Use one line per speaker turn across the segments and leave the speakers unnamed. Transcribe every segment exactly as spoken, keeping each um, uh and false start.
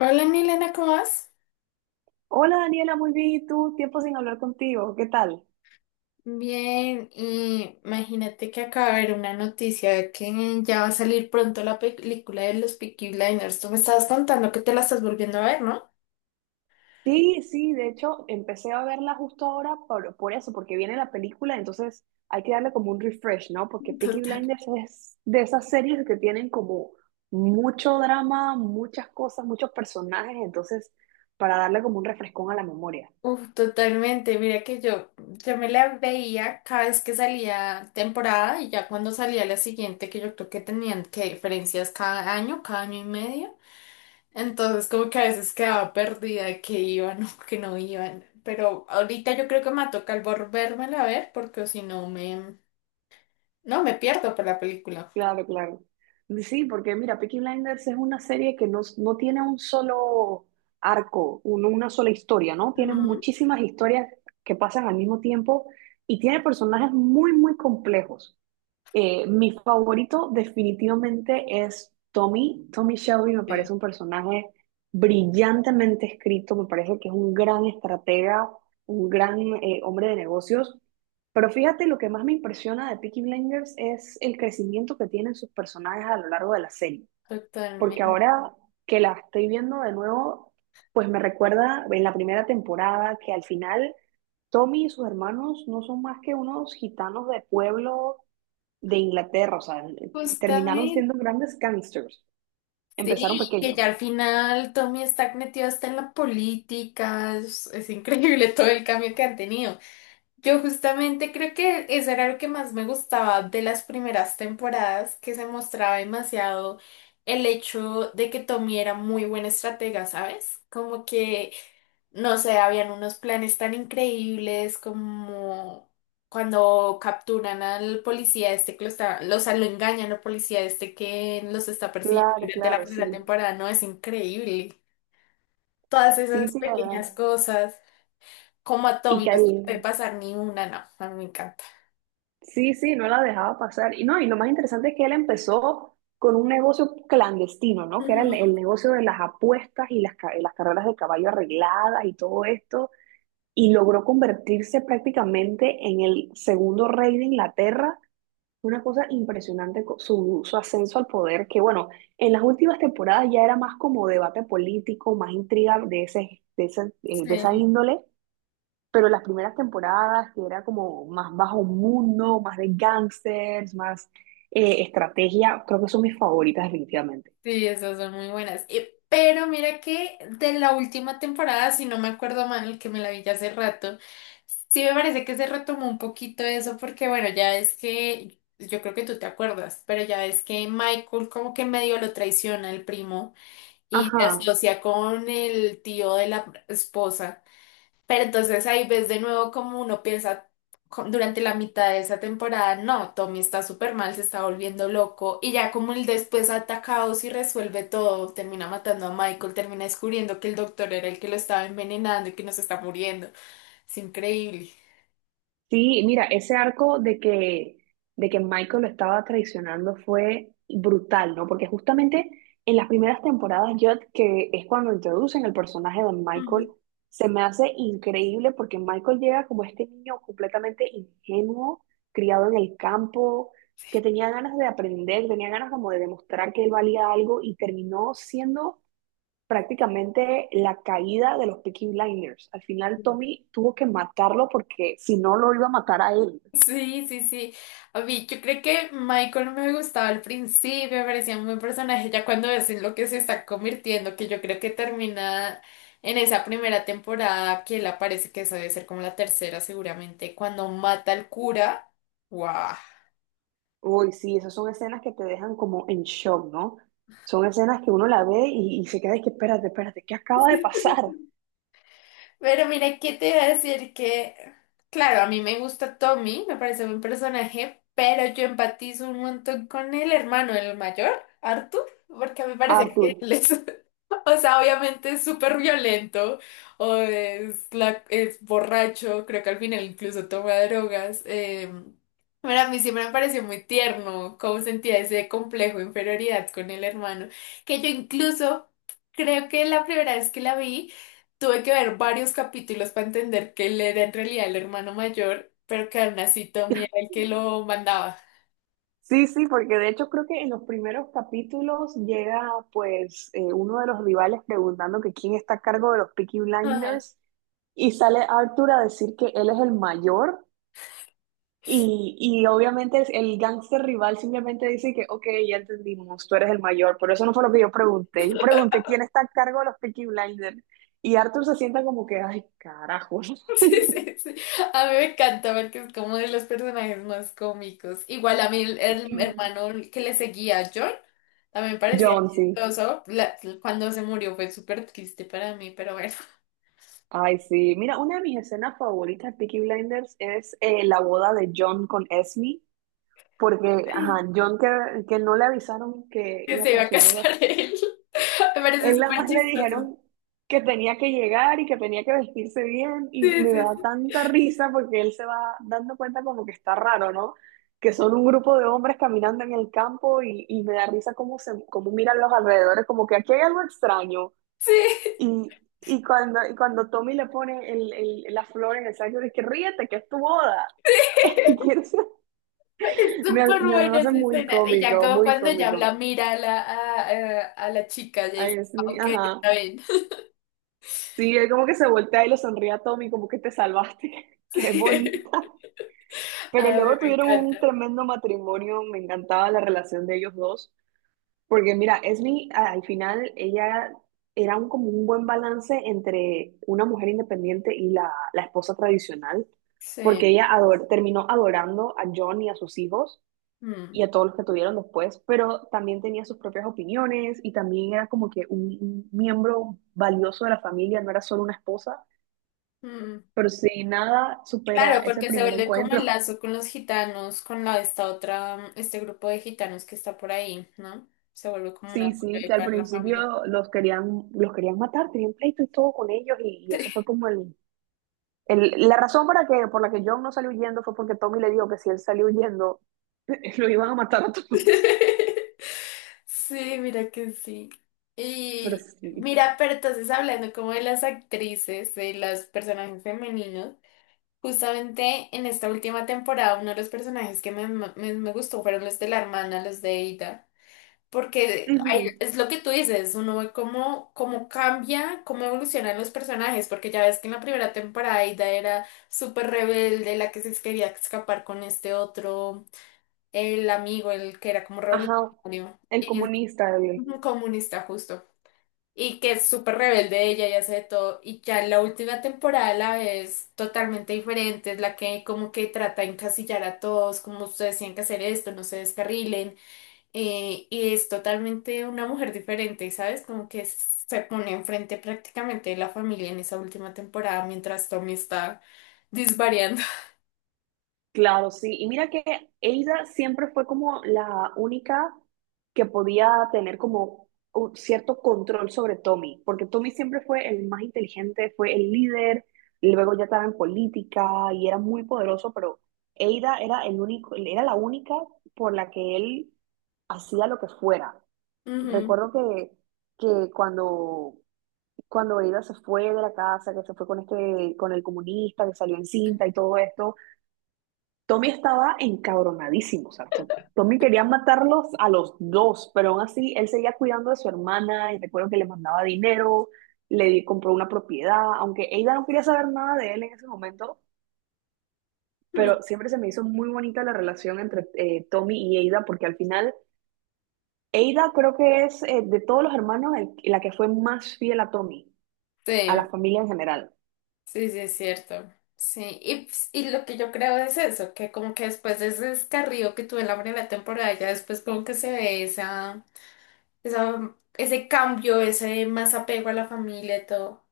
Hola Milena, ¿cómo vas?
Hola Daniela, muy bien. ¿Y tú? Tiempo sin hablar contigo. ¿Qué tal?
Bien, y imagínate que acaba de ver una noticia de que ya va a salir pronto la película de los Peaky Blinders. Tú me estabas contando que te la estás volviendo a ver, ¿no?
Sí, sí, de hecho empecé a verla justo ahora por, por eso, porque viene la película, entonces hay que darle como un refresh, ¿no? Porque Peaky
Total.
Blinders es de esas series que tienen como mucho drama, muchas cosas, muchos personajes, entonces para darle como un refrescón a la memoria.
Uf, totalmente. Mira que yo, yo me la veía cada vez que salía temporada y ya cuando salía la siguiente, que yo creo que tenían que diferencias cada año, cada año y medio. Entonces, como que a veces quedaba perdida de que iban o que no iban. Pero ahorita yo creo que me toca el volvérmela a ver porque si no me... No, me pierdo por la película.
Claro, claro. Sí, porque mira, Peaky Blinders es una serie que no, no tiene un solo arco, un- una sola historia, ¿no? Tiene
Ujú.
muchísimas historias que pasan al mismo tiempo y tiene personajes muy, muy complejos. Eh, mi favorito definitivamente es Tommy. Tommy Shelby me
Sí.
parece un personaje brillantemente escrito, me parece que es un gran estratega, un gran eh, hombre de negocios. Pero fíjate, lo que más me impresiona de Peaky Blinders es el crecimiento que tienen sus personajes a lo largo de la serie. Porque
Totalmente.
ahora que la estoy viendo de nuevo, pues me recuerda en la primera temporada que al final Tommy y sus hermanos no son más que unos gitanos de pueblo de Inglaterra, o sea, terminaron
Justamente.
siendo grandes gangsters, empezaron
Sí, que
pequeños.
ya al final Tommy está metido hasta en la política. Es, es increíble todo el cambio que han tenido. Yo justamente creo que eso era lo que más me gustaba de las primeras temporadas, que se mostraba demasiado el hecho de que Tommy era muy buen estratega, ¿sabes? Como que, no sé, habían unos planes tan increíbles como cuando capturan al policía este que lo está, lo- o sea, lo engañan al policía este que los está persiguiendo
Claro,
durante la
claro,
primera
sí.
temporada, ¿no? Es increíble. Todas
Sí,
esas
sí, la verdad.
pequeñas cosas, como a
Y
Tommy
que
no se le puede
él,
pasar ni una, no, a mí me encanta.
sí, sí, no la dejaba pasar. Y no, y lo más interesante es que él empezó con un negocio clandestino, ¿no? Que era el,
Ujú.
el negocio de las apuestas y las, ca- las carreras de caballo arregladas y todo esto. Y logró convertirse prácticamente en el segundo rey de Inglaterra. Una cosa impresionante co- su, su ascenso al poder, que bueno, en las últimas temporadas ya era más como debate político, más intriga de ese, de ese, eh, de esa
Sí,
índole, pero las primeras temporadas que era como más bajo mundo, más de gángsters, más eh, estrategia, creo que son mis favoritas definitivamente.
sí, esas son muy buenas. Y, pero mira que de la última temporada, si no me acuerdo mal, que me la vi ya hace rato, sí me parece que se retomó un poquito eso, porque bueno, ya es que, yo creo que tú te acuerdas, pero ya es que Michael como que medio lo traiciona el primo y se
Ajá.
asocia con el tío de la esposa. Pero entonces ahí ves de nuevo como uno piensa co- durante la mitad de esa temporada, no, Tommy está súper mal, se está volviendo loco y ya como él después ataca a Oz y resuelve todo, termina matando a Michael, termina descubriendo que el doctor era el que lo estaba envenenando y que nos está muriendo. Es increíble.
Sí, mira, ese arco de que, de que Michael lo estaba traicionando fue brutal, ¿no? Porque justamente en las primeras temporadas, yo que es cuando introducen el personaje de Michael, se me hace increíble porque Michael llega como este niño completamente ingenuo, criado en el campo, que tenía ganas de aprender, tenía ganas como de demostrar que él valía algo y terminó siendo prácticamente la caída de los Peaky Blinders. Al final Tommy tuvo que matarlo porque si no lo iba a matar a él.
Sí, sí, sí. A mí, yo creo que Michael no me gustaba al principio, me parecía un buen personaje, ya cuando ves en lo que se está convirtiendo, que yo creo que termina en esa primera temporada, que él aparece, que eso debe ser como la tercera seguramente, cuando mata al cura. ¡Wow!
Uy, sí, esas son escenas que te dejan como en shock, ¿no? Son escenas que uno la ve y, y se queda de que espérate, espérate, ¿qué acaba de pasar?
Pero mira, ¿qué te iba a decir? Que, claro, a mí me gusta Tommy, me parece un personaje, pero yo empatizo un montón con el hermano, el mayor, Arthur, porque me parece que
¿Arthur?
él es, o sea, obviamente es súper violento, o es, la, es borracho, creo que al final incluso toma drogas. Eh, pero a mí siempre me pareció muy tierno cómo sentía ese complejo de inferioridad con el hermano, que yo incluso creo que la primera vez que la vi, tuve que ver varios capítulos para entender que él era en realidad el hermano mayor, pero que aún así Tommy era el que lo mandaba.
Sí, sí, porque de hecho creo que en los primeros capítulos llega pues eh, uno de los rivales preguntando que quién está a cargo de los Peaky
Ajá.
Blinders y sale Arthur a decir que él es el mayor. Y, y obviamente el gángster rival simplemente dice que ok, ya entendimos, tú eres el mayor, pero eso no fue lo que yo pregunté. Yo pregunté quién está a cargo de los Peaky Blinders. Y Arthur se sienta como que, ay, carajo.
Sí, sí, sí. A mí me encanta porque es como de los personajes más cómicos. Igual a mí el, el hermano que le seguía a John también me parecía
John, sí.
chistoso. La- cuando se murió fue súper triste para mí, pero bueno,
Ay, sí. Mira, una de mis escenas favoritas de Peaky Blinders es eh, la boda de John con Esme, porque,
que
ajá, John que, que no le avisaron que iba
se iba
para
a
su boda.
casar él. Me parece
Él nada
súper
más le
chistoso.
dijeron que tenía que llegar y que tenía que vestirse bien y
Sí,
me
sí,
da
sí.
tanta risa porque él se va dando cuenta como que está raro, ¿no? Que son un grupo de hombres caminando en el campo y, y me da risa cómo se, cómo miran los alrededores, como que aquí hay algo extraño.
Sí.
Y, y cuando, y cuando Tommy le pone el, el- la flor en el saco, dice que ríete, que es tu boda. Y eso
Es
Me,
súper
me
buena
hace
esa
muy
escena. Y ya
cómico,
como
muy
cuando ya la
cómico.
mira a la, a, a- a la chica, ya
Ay,
dice,
es
"Ah,
mi-
ok,
ajá.
está bien".
Sí, él como que se voltea y le sonríe a Tommy, como que te salvaste. Qué
Sí.
bonita. Pero
A mí
luego
me
tuvieron
encanta.
un tremendo matrimonio, me encantaba la relación de ellos dos, porque mira, Esme a- al final ella era un, como un buen balance entre una mujer independiente y la, la esposa tradicional, porque
Sí.
ella ador- terminó adorando a John y a sus hijos
Mm,
y a todos los que tuvieron después, pero también tenía sus propias opiniones y también era como que un un miembro valioso de la familia, no era solo una esposa.
mm.
Pero si nada supera
Claro,
ese
porque se
primer
vuelve como el
encuentro.
lazo con los gitanos, con la, esta otra, este grupo de gitanos que está por ahí, ¿no? Se vuelve como una
Sí,
apoyo
sí,
ahí
que al
para la familia.
principio los querían, los querían matar, tenían pleito y todo con ellos, y, y eso fue como el, el- la razón para que, por la que John no salió huyendo fue porque Tommy le dijo que si él salió huyendo, lo iban a matar a todos.
Sí, mira que sí.
Pero
Y
sí.
mira, pero entonces hablando como de las actrices, de las personajes femeninos. Justamente en esta última temporada, uno de los personajes que me, me, me gustó fueron los de la hermana, los de Ada. Porque ahí
Ujú.
es lo que tú dices, uno ve cómo, cómo cambia, cómo evolucionan los personajes. Porque ya ves que en la primera temporada Ada era súper rebelde, la que se quería escapar con este otro, el amigo, el que era como
Ajá.
revolucionario
El
y es
comunista, el,
un comunista justo y que es súper rebelde ella y hace de todo. Y ya en la última temporada la ves totalmente diferente, es la que como que trata de encasillar a todos, como ustedes tienen que hacer esto, no se descarrilen. Eh, y es totalmente una mujer diferente, ¿sabes? Como que se pone enfrente prácticamente de la familia en esa última temporada mientras Tommy está disvariando.
Claro, sí. Y mira que Ada siempre fue como la única que podía tener como un cierto control sobre Tommy, porque Tommy siempre fue el más inteligente, fue el líder, y luego ya estaba en política y era muy poderoso, pero Ada era el único, era la única por la que él hacía lo que fuera.
Ujú.
Recuerdo que, que cuando, cuando Ada se fue de la casa, que se fue con este, con el comunista, que salió en cinta y todo esto. Tommy estaba encabronadísimo, o sea, Tom- Tommy quería matarlos a los dos, pero aún así él seguía cuidando de su hermana y recuerdo que le mandaba dinero, le di- compró una propiedad, aunque Ada no quería saber nada de él en ese momento, pero siempre se me hizo muy bonita la relación entre eh, Tommy y Ada porque al final Ada creo que es eh, de todos los hermanos el- la que fue más fiel a Tommy, a la
Sí.
familia en general.
Sí, sí, es cierto. Sí, y, ps- y lo que yo creo es eso, que como que después de ese descarrío que tuve en la primera temporada, ya después como que se ve esa, esa, ese cambio, ese más apego a la familia y todo.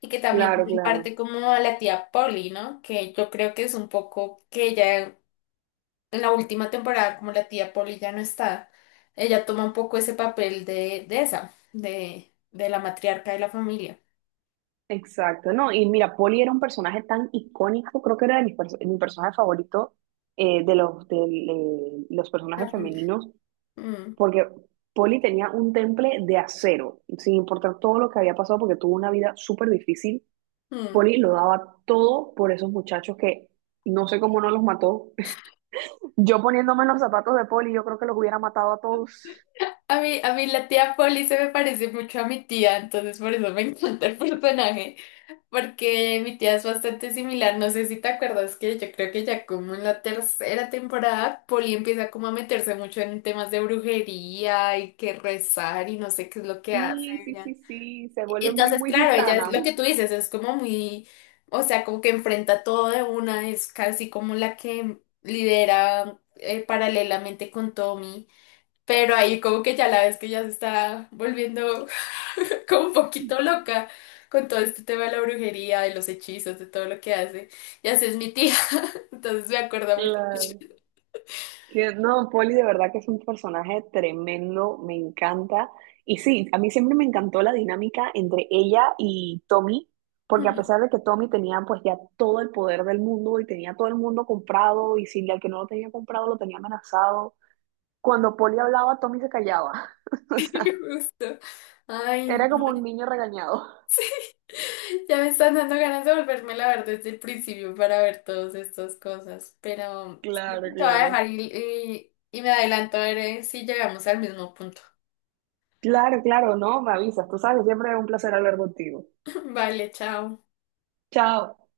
Y que también
Claro,
en parte
claro.
como a la tía Polly, ¿no? Que yo creo que es un poco que ella en la última temporada, como la tía Polly ya no está, ella toma un poco ese papel de, de esa, de, de la matriarca de la familia.
Exacto, no, y mira, Polly era un personaje tan icónico, creo que era de mis perso- mi personaje favorito eh, de los, de los
La
personajes
familia.
femeninos,
Mm,
porque Polly tenía un temple de acero, sin importar todo lo que había pasado, porque tuvo una vida súper difícil.
mm.
Polly lo daba todo por esos muchachos que no sé cómo no los mató. Yo poniéndome en los zapatos de Polly, yo creo que los hubiera matado a todos.
A mí, a mí la tía Polly se me parece mucho a mi tía, entonces por eso me encanta el personaje, porque mi tía es bastante similar. No sé si te acuerdas que yo creo que ya como en la tercera temporada, Polly empieza como a meterse mucho en temas de brujería y que rezar y no sé qué es lo que hace
Sí, sí,
ella.
sí, sí, se vuelve muy,
Entonces,
muy
claro, ella es
gitana,
lo que
¿no?
tú dices, es como muy, o sea, como que enfrenta todo de una, es casi como la que lidera eh, paralelamente con Tommy. Pero ahí como que ya la ves que ya se está volviendo como un poquito loca con todo este tema de la brujería, de los hechizos, de todo lo que hace. Y así es mi tía, entonces me acuerda mucho.
Claro. Que no, Poli de verdad que es un personaje tremendo, me encanta. Y sí, a mí siempre me encantó la dinámica entre ella y Tommy, porque a
Mm.
pesar de que Tommy tenía pues ya todo el poder del mundo y tenía todo el mundo comprado, y si al que no lo tenía comprado lo tenía amenazado, cuando Poli hablaba, Tommy se callaba. O sea,
Justo. Ay,
era
no.
como un niño regañado.
Ya me están dando ganas de volvérmela a ver desde el principio para ver todas estas cosas. Pero sí,
Claro,
te voy a
claro.
dejar y, y y me adelanto a ver eh, si llegamos al mismo punto.
Claro, claro, no, me avisas, tú sabes, siempre es un placer hablar contigo.
Vale, chao.
Chao.